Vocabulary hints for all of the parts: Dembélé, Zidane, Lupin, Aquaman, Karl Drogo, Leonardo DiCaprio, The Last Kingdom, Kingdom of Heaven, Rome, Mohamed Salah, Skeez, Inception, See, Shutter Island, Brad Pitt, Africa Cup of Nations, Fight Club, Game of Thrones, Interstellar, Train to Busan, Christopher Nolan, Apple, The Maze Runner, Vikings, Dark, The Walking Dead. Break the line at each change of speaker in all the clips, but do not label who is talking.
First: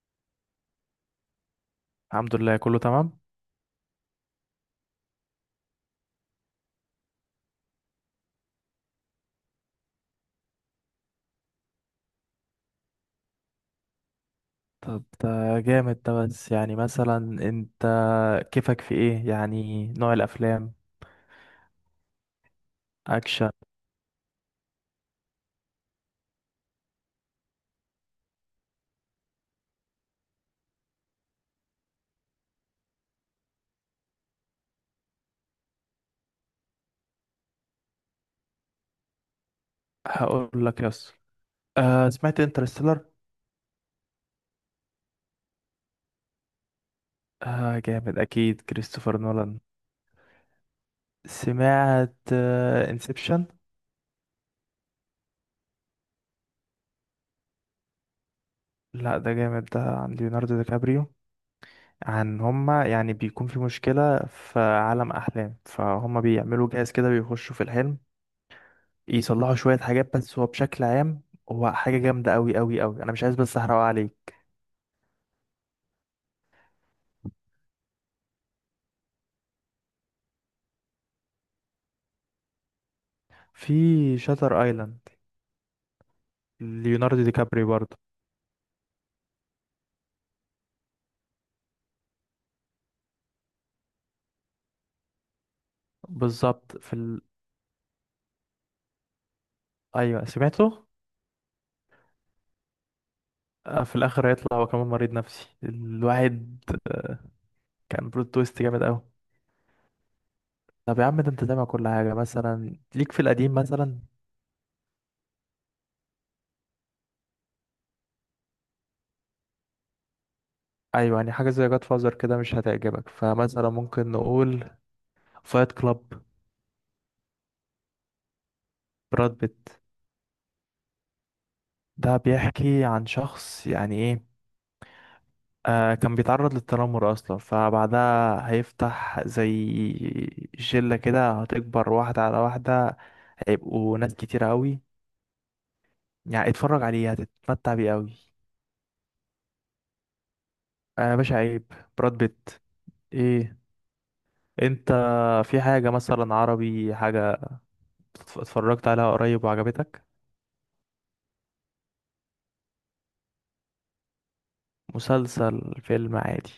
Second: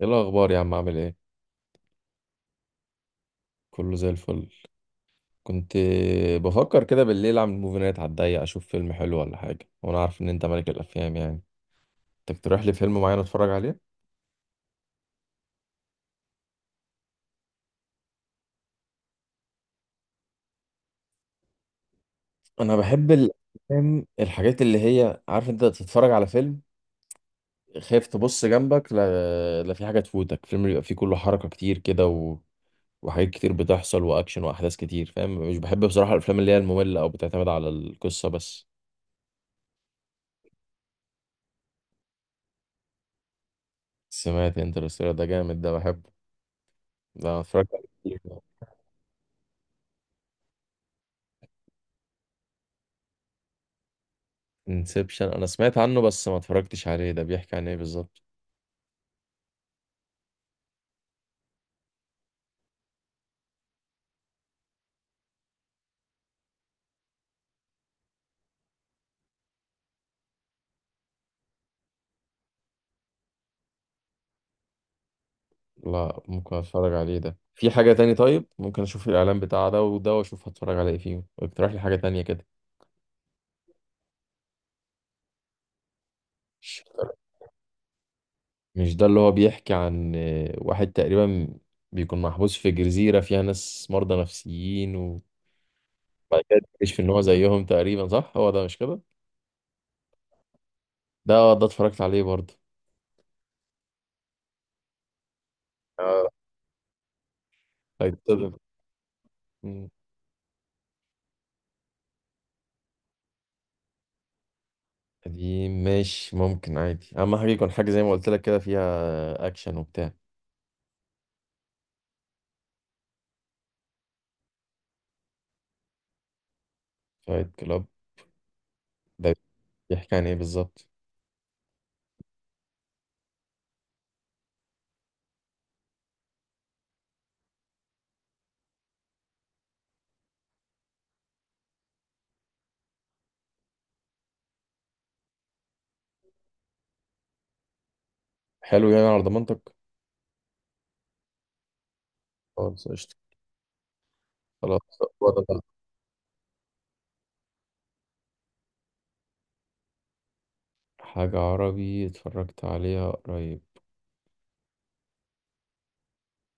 ايه الاخبار يا عم؟ عامل ايه؟
الحمد لله، كله تمام.
كله زي الفل. كنت بفكر كده بالليل اعمل موفي نايت على الضيق، اشوف فيلم حلو ولا حاجه، وانا عارف ان انت ملك الافلام يعني. تقترح لي فيلم معين اتفرج عليه؟
طب، ده جامد ده بس. يعني مثلا انت كيفك في ايه يعني نوع الافلام؟
انا بحب
اكشن.
الافلام الحاجات اللي هي عارف انت تتفرج على فيلم خايف تبص جنبك، لا، في حاجه تفوتك، فيلم بيبقى فيه كله حركه كتير كده وحاجات كتير بتحصل واكشن واحداث كتير، فاهم؟ مش بحب بصراحه الافلام اللي هي الممله او بتعتمد على القصه بس.
هقول لك يس. آه، سمعت انترستيلر.
سمعت انترستيلر؟ ده جامد، ده بحبه، ده أنا اتفرجت
آه
عليه
جامد،
كتير.
اكيد كريستوفر نولان. سمعت انسبشن.
انسبشن انا سمعت عنه بس ما اتفرجتش عليه، ده بيحكي عن ايه بالظبط؟
لا، ده جامد، ده عن ليوناردو دي كابريو. عن هما يعني بيكون في مشكلة في عالم أحلام، فهما بيعملوا جهاز كده بيخشوا في الحلم يصلحوا شوية حاجات، بس هو بشكل عام هو حاجة جامدة أوي أوي أوي. أنا مش عايز بس أحرقها عليك.
لا ممكن اتفرج عليه، ده في حاجة تاني؟ طيب ممكن اشوف الاعلان بتاع ده وده واشوف هتفرج على ايه فيهم، اقترح لي حاجة تانية كده.
في شاتر ايلاند،
مش
ليوناردو دي كابري برضه.
مش ده اللي هو بيحكي عن واحد تقريبا بيكون محبوس في جزيرة فيها ناس مرضى نفسيين، وبعد كده
بالظبط في
بيكتشف ان هو زيهم تقريبا، صح؟ هو ده مش كده؟
ايوه، سمعته.
ده ده اتفرجت عليه برضه.
في الاخر هيطلع هو كمان مريض نفسي
اه.
الواحد. كان بلوت
هيتصدم.
تويست جامد قوي.
مم.
طب يا عم، ده انت سامع كل حاجه مثلا؟ ليك في القديم مثلا؟
قديم ماشي، ممكن عادي، اهم حاجة يكون حاجة زي ما قلت لك كده فيها اكشن وبتاع.
ايوه، يعني حاجه زي جاد فازر كده مش هتعجبك، فمثلا ممكن نقول فايت كلاب.
فايت كلاب؟ ده
براد بيت.
بيحكي عن ايه بالظبط؟
ده بيحكي عن شخص، يعني ايه، آه، كان بيتعرض للتنمر اصلا، فبعدها هيفتح زي شلة كده هتكبر واحدة على واحدة، هيبقوا ناس كتيرة قوي. يعني اتفرج عليه هتتمتع بيه قوي.
حلو، يعني على ضمانتك؟
انا باشا، عيب. براد بيت.
خلاص قشطة.
ايه.
خلاص.
انت
ولا ده؟
في حاجة مثلا عربي، حاجة اتفرجت عليها قريب وعجبتك؟
حاجة عربي اتفرجت عليها قريب؟
مسلسل، فيلم، عادي.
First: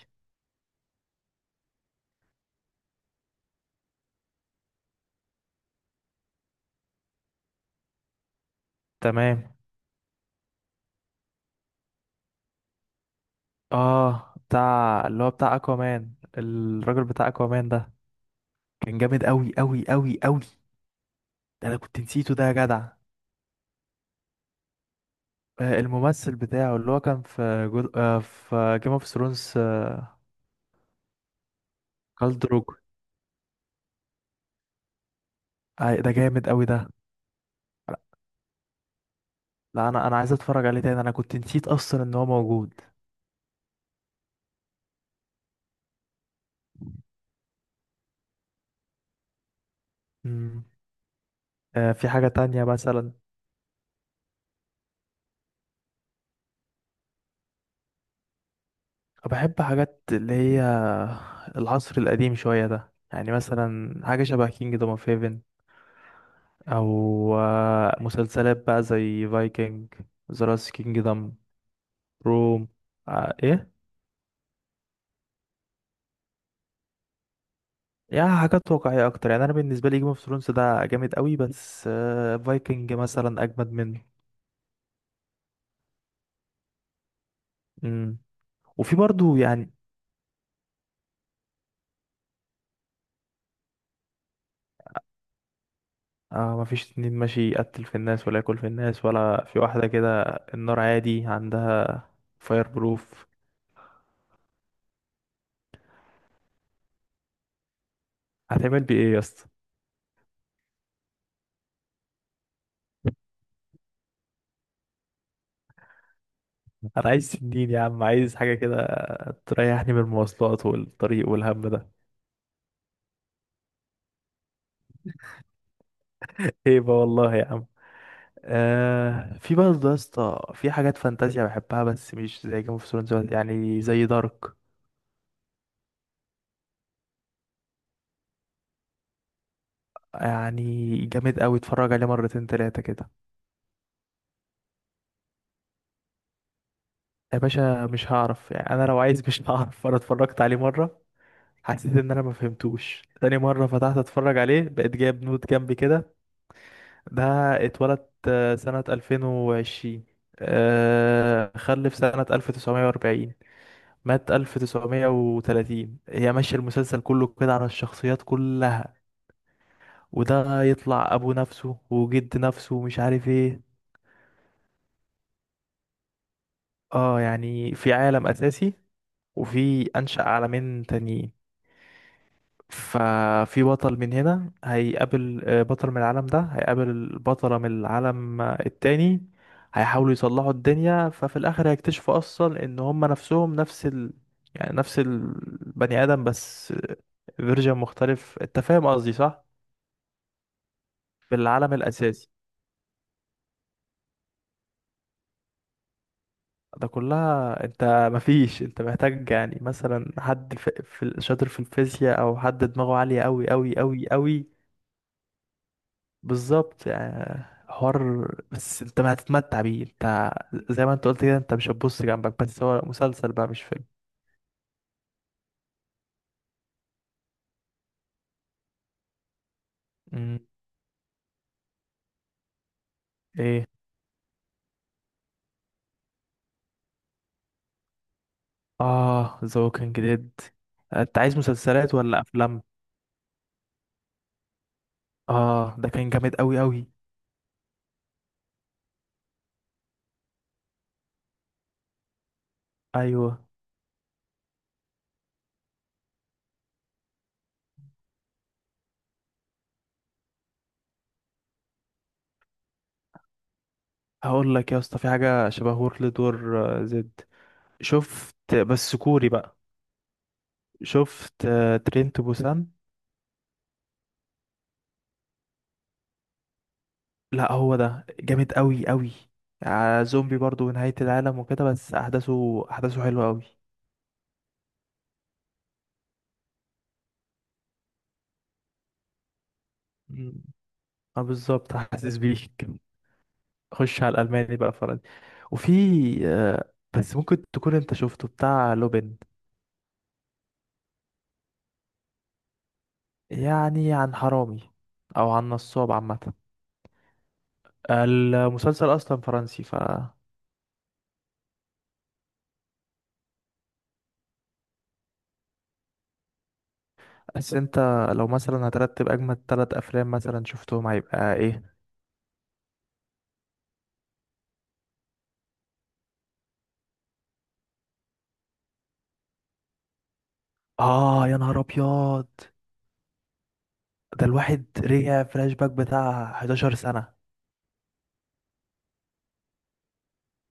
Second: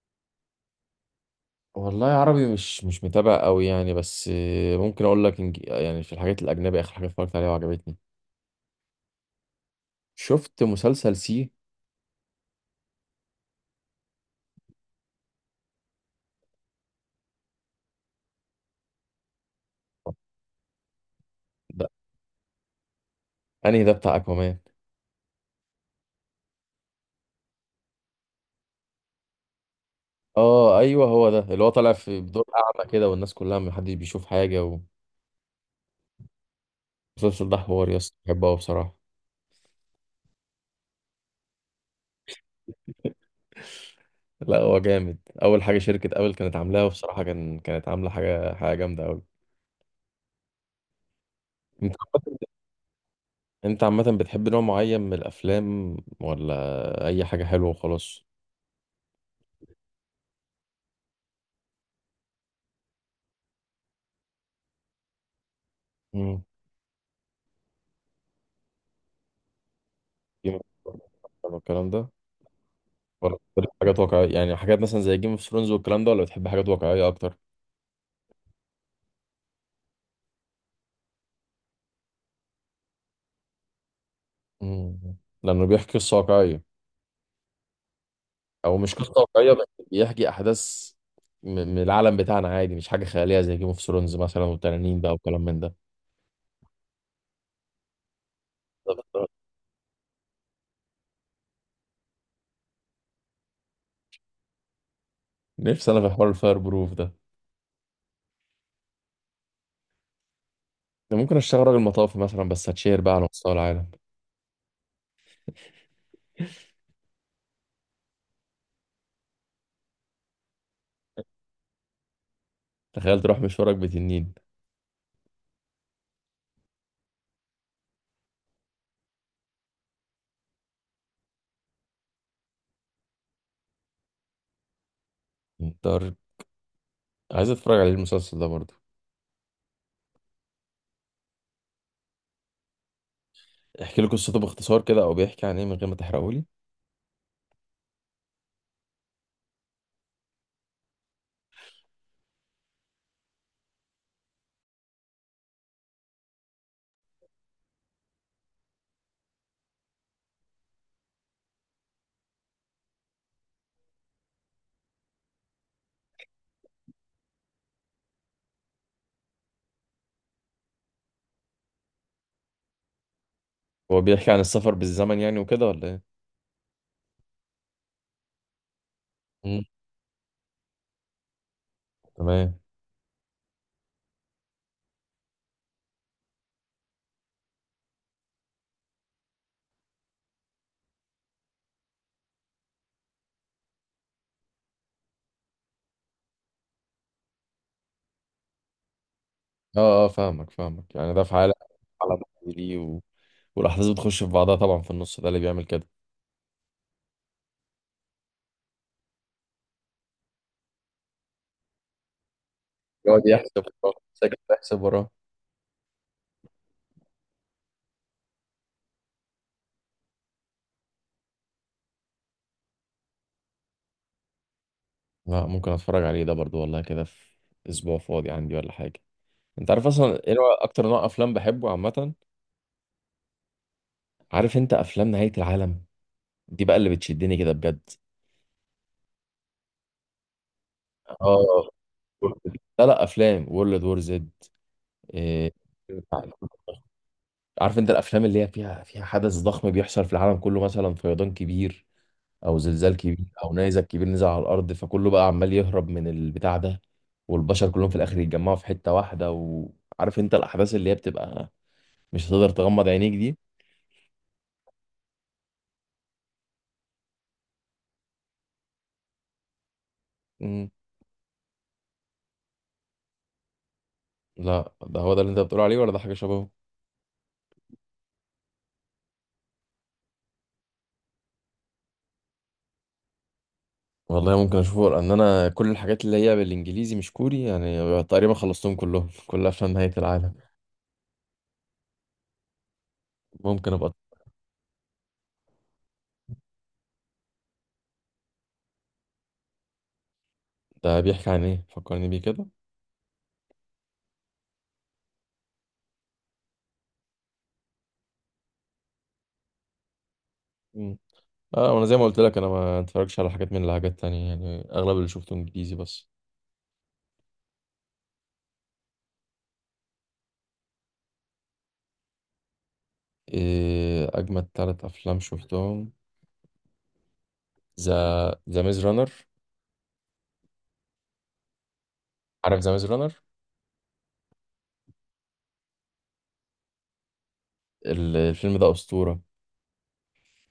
والله عربي مش متابع قوي يعني، بس ممكن اقول لك يعني في الحاجات الاجنبي اخر حاجة اتفرجت عليها وعجبتني،
تمام.
شفت مسلسل سي.
اه، بتاع اللي هو بتاع اكوامان، الراجل بتاع اكوامان ده كان جامد قوي قوي قوي قوي. ده انا
ده
كنت نسيته ده يا جدع.
انهي ده بتاع اكوامان؟
آه، الممثل بتاعه اللي هو كان في جود... آه، في جيم اوف ثرونز.
اه ايوه، هو ده اللي هو طالع في
كال
بدور
دروجو
اعمى كده والناس كلها محدش بيشوف حاجة.
آه، ده جامد قوي ده.
والمسلسل ده حوار يا اسطى، بحبه أوي بصراحة.
لا، انا عايز اتفرج عليه تاني، انا كنت نسيت اصلا ان هو موجود.
لا هو جامد، اول حاجه شركه ابل كانت عاملاها، وبصراحه كانت عامله حاجه جامده قوي.
مم.
انت
في حاجة تانية مثلا؟
انت عامه بتحب نوع معين من الافلام ولا اي حاجه حلوه وخلاص؟
بحب حاجات اللي هي العصر القديم شوية ده، يعني مثلا حاجة شبه كينج دوم اوف هيفن.
مم.
او مسلسلات بقى زي فايكنج، ذا
جيم
لاست كينجدم،
اوف الكلام ده
روم.
ولا بتحب
ايه.
حاجات واقعيه؟ يعني حاجات مثلا زي جيم اوف ثرونز والكلام ده، ولا بتحب حاجات واقعيه اكتر؟
يعني حاجات واقعية أكتر، يعني أنا بالنسبة لي جيم اوف ثرونز ده جامد قوي، بس فايكنج مثلا أجمد منه.
مم. لانه بيحكي قصه واقعيه،
امم.
او مش
وفي
قصه
برضو
واقعيه
يعني
بس، بيحكي احداث من العالم بتاعنا عادي، مش حاجه خياليه زي جيم اوف ثرونز مثلا والتنانين بقى وكلام من ده.
مفيش اتنين ماشي يقتل في الناس ولا ياكل في الناس
بالظبط.
ولا في واحدة كده النار عادي عندها. فاير بروف.
نفسي انا في حوار الفاير بروف ده،
هتعمل بيه ايه يا اسطى؟
ده ممكن اشتغل راجل مطافي مثلا، بس هتشهر بقى على مستوى العالم.
أنا عايز سنين يا عم، عايز حاجة كده تريحني من المواصلات والطريق والهم ده.
تخيل تروح مشوارك بتنين.
هيبة والله يا عم. في برضه يا اسطى في حاجات فانتازيا بحبها، بس مش زي جيم اوف ثرونز، يعني زي دارك.
انت عايز اتفرج عليه المسلسل ده برضه؟
يعني جامد قوي، اتفرج عليه مرتين تلاتة كده.
احكي لي قصته باختصار كده، او بيحكي عن ايه من غير ما تحرقولي.
يا باشا مش هعرف، يعني انا لو عايز مش هعرف. انا اتفرجت عليه مرة، حسيت ان انا ما فهمتوش. تاني مرة فتحت اتفرج عليه بقيت جايب نوت جنبي كده. ده اتولد سنة 2020، خلف سنة 1940، مات 1930. هي ماشية المسلسل كله كده على الشخصيات كلها، وده يطلع ابو نفسه وجد نفسه ومش عارف ايه.
هو بيحكي عن السفر بالزمن يعني وكده ولا ايه؟
اه، يعني في عالم اساسي،
مم.
وفي أنشأ عالمين تانيين.
تمام.
ففي بطل من هنا هيقابل بطل من العالم ده، هيقابل بطلة من العالم التاني، هيحاولوا يصلحوا الدنيا. ففي الآخر هيكتشفوا أصلا إن هما نفسهم نفس يعني نفس البني آدم، بس فيرجن مختلف. أنت فاهم قصدي صح؟
اه اه، فاهمك، يعني ده في
في
عالم،
العالم
عالم
الأساسي.
ليه والاحداث بتخش في بعضها طبعا، في النص ده اللي بيعمل كده.
ده كلها انت، مفيش، انت محتاج يعني مثلا حد في شاطر في الفيزياء، او حد دماغه
يقعد
عالية قوي
يحسب
قوي
وراه
قوي
ساكت،
قوي.
يحسب وراه.
بالظبط، يعني حوار بس انت ما هتتمتع بيه. انت زي ما انت قلت كده، انت مش هتبص جنبك، بس هو مسلسل بقى مش فيلم.
لا ممكن اتفرج عليه ده برضه، والله كده في اسبوع فاضي عندي ولا حاجه. انت عارف اصلا ايه
مم.
اكتر نوع افلام بحبه عامه؟
ايه.
عارف انت افلام نهاية العالم؟ دي بقى اللي بتشدني كده بجد.
اه، ذا ووكينج ديد. انت عايز
اه.
مسلسلات ولا افلام؟
لا، افلام وورلد وور زد. إيه.
اه، ده كان جامد قوي قوي.
عارف انت الافلام اللي هي فيها حدث ضخم بيحصل في العالم كله، مثلا فيضان كبير او زلزال كبير
ايوه.
او نيزك كبير نزل على الارض، فكله بقى عمال يهرب من البتاع ده، والبشر كلهم في الاخر يتجمعوا في حتة واحدة، وعارف انت الاحداث اللي هي بتبقى مش هتقدر تغمض عينيك دي.
هقول لك يا اسطى، في حاجه شبه وورلد وور، زد. شفت، بس كوري بقى.
مم.
شفت ترين تو بوسان.
لا ده هو ده اللي انت بتقول عليه، ولا ده حاجة شبهه؟
لا، هو ده جامد قوي قوي، زومبي برضو ونهاية العالم وكده، بس احداثه احداثه حلوه قوي.
والله ممكن اشوفه، لان انا كل الحاجات اللي هي بالانجليزي مش كوري يعني تقريبا خلصتهم كلهم كلها عشان نهاية العالم.
مم. اه، بالظبط حاسس بيك.
ممكن ابقى.
خش على الالماني بقى، فرنسي. وفي آه، بس ممكن تكون انت شفته بتاع لوبين.
ده بيحكي عن ايه؟ فكرني بيه كده.
يعني عن حرامي، او عن نصاب عامه. المسلسل اصلا فرنسي ف.
مم. اه، وانا زي ما قلت لك انا ما اتفرجش على حاجات من الحاجات تانية يعني، اغلب اللي شفته انجليزي بس.
بس انت، لو مثلا هترتب اجمد ثلاث افلام مثلا شفتهم، هيبقى ايه؟
إيه اجمد ثلاث افلام شفتهم؟ ذا، ذا ميز رانر.
اه، يا نهار ابيض،
عارف ذا ميز رانر؟
ده الواحد رجع فلاش باك بتاع 11 سنه.
الفيلم ده اسطورة.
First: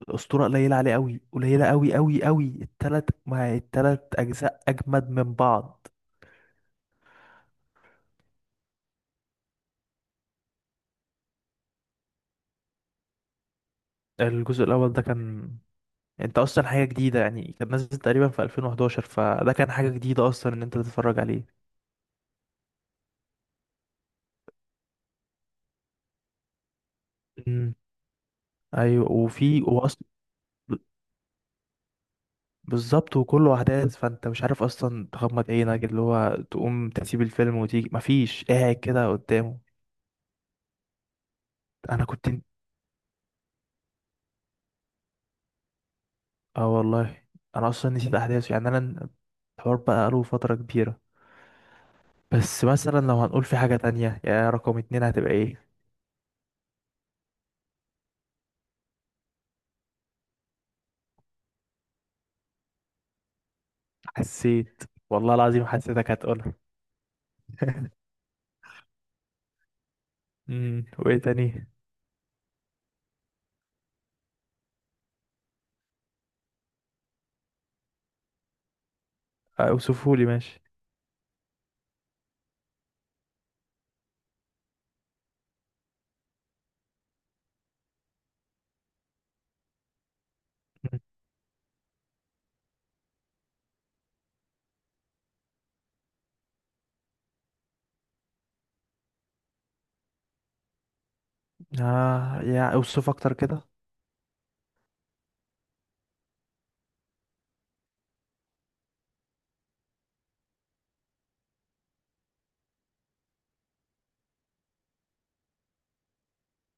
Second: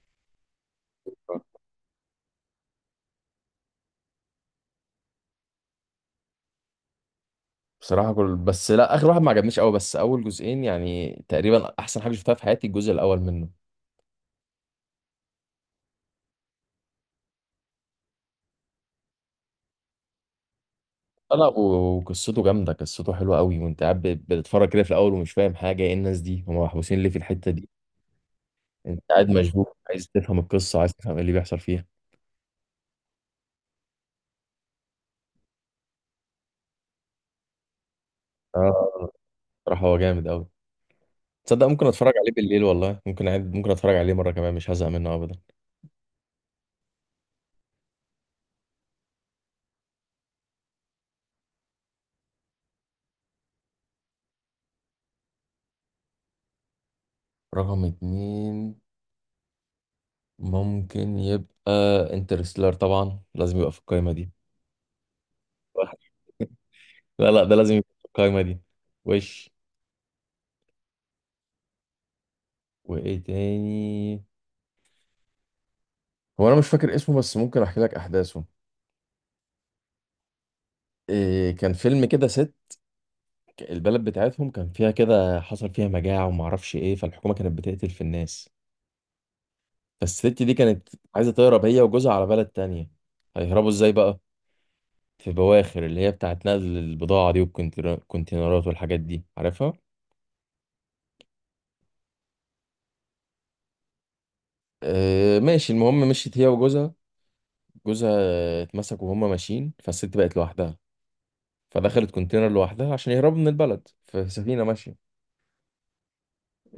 الاسطوره قليله عليه قوي، قليله قوي قوي قوي. الثلاث، ما الثلاث اجزاء اجمد من بعض.
بصراحة كل بس لا، آخر واحد ما عجبنيش قوي، بس أول جزئين يعني تقريبا أحسن حاجة شفتها في حياتي، الجزء الأول منه.
الجزء الاول ده كان انت اصلا حاجه جديده، يعني كان نازل تقريبا في 2011، فده كان حاجه جديده اصلا ان انت تتفرج
لا،
عليه.
وقصته جامده، قصته حلوه قوي، وانت قاعد بتتفرج كده في الاول ومش فاهم حاجه، ايه الناس دي هم محبوسين ليه في الحته دي.
امم.
انت
ايوه،
قاعد
وفي
مشدود
واصل.
عايز تفهم القصه، عايز تفهم ايه اللي بيحصل فيها.
بالظبط، وكله احداث، فانت مش عارف اصلا تغمض عينك، اللي هو تقوم تسيب الفيلم وتيجي، مفيش، قاعد كده
اه.
قدامه.
صراحه هو جامد قوي، تصدق ممكن
انا
اتفرج
كنت،
عليه بالليل والله، ممكن عاد ممكن اتفرج عليه مره كمان مش هزهق منه ابدا.
اه والله انا اصلا نسيت احداثه، يعني انا الحوار بقى له فتره كبيره. بس مثلا لو هنقول في حاجه تانية، يا رقم اتنين هتبقى ايه؟
رقم اتنين ممكن يبقى انترستيلر، طبعا لازم يبقى في القايمه دي.
حسيت، والله العظيم حسيتك هتقولها.
لا ده لازم يبقى في القايمه دي. وش
امم. وايه تاني؟
وايه تاني؟ هو انا مش فاكر اسمه بس ممكن احكي لك احداثه.
اوصفهولي ماشي.
إيه كان فيلم كده ست، البلد بتاعتهم كان فيها كده حصل فيها مجاعة وما اعرفش ايه، فالحكومة كانت بتقتل في الناس، فالست دي كانت
مم.
عايزة تهرب هي وجوزها على بلد تانية. هيهربوا ازاي بقى؟ في بواخر اللي هي بتاعت نقل البضاعة دي والكونتينرات والحاجات دي عارفها.
آه، يا اوصف اكتر كده.
إيه ماشي، المهم مشيت هي وجوزها، جوزها اتمسك وهما ماشيين، فالست بقت لوحدها، فدخلت كونتينر لوحدها عشان يهربوا من البلد في سفينة ماشية.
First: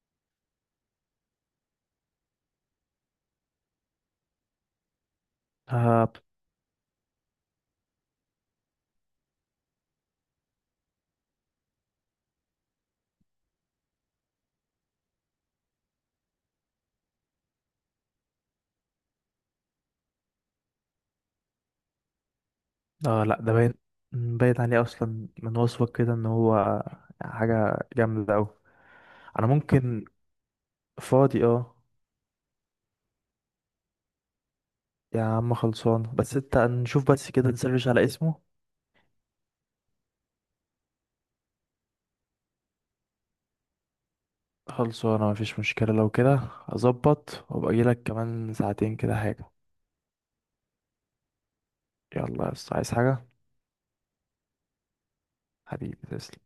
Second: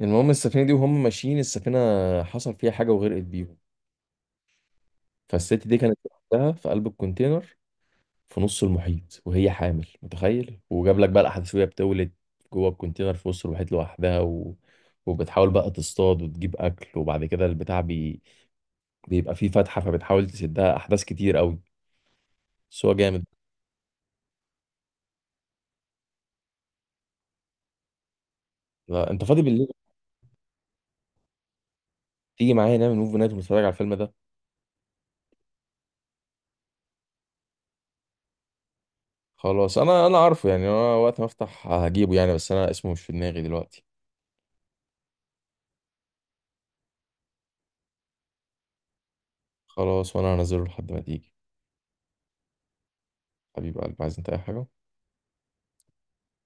المهم السفينة دي وهم ماشيين السفينة حصل فيها حاجة وغرقت بيهم، فالست دي كانت
آه،
لوحدها في قلب الكونتينر في نص المحيط وهي حامل، متخيل؟ وجاب لك بقى الاحداث وهي بتولد جوه الكونتينر في وسط المحيط لوحدها، وبتحاول بقى تصطاد وتجيب اكل، وبعد كده البتاع بيبقى فيه فتحه فبتحاول تسدها، احداث كتير قوي، بس هو
آه،
جامد.
لا ده باين، باين عليه اصلا من وصفك كده ان هو حاجة جامدة اوي.
لا، انت فاضي
انا
بالليل؟
ممكن، فاضي اه.
تيجي معايا نعمل موفي نايت ونتفرج على الفيلم ده.
يا عم خلصان، بس انت نشوف بس كده، نسرش على اسمه.
خلاص انا عارفه يعني، انا وقت ما افتح هجيبه يعني، بس انا اسمه مش في دماغي دلوقتي.
خلصانة، مفيش مشكلة. لو كده اظبط وابقى اجيلك كمان ساعتين كده حاجة.
خلاص وانا هنزله لحد ما تيجي.
يلا يا اسطى، عايز حاجة؟
حبيب قلبي، عايز انت اي حاجه؟
حبيبي تسلم.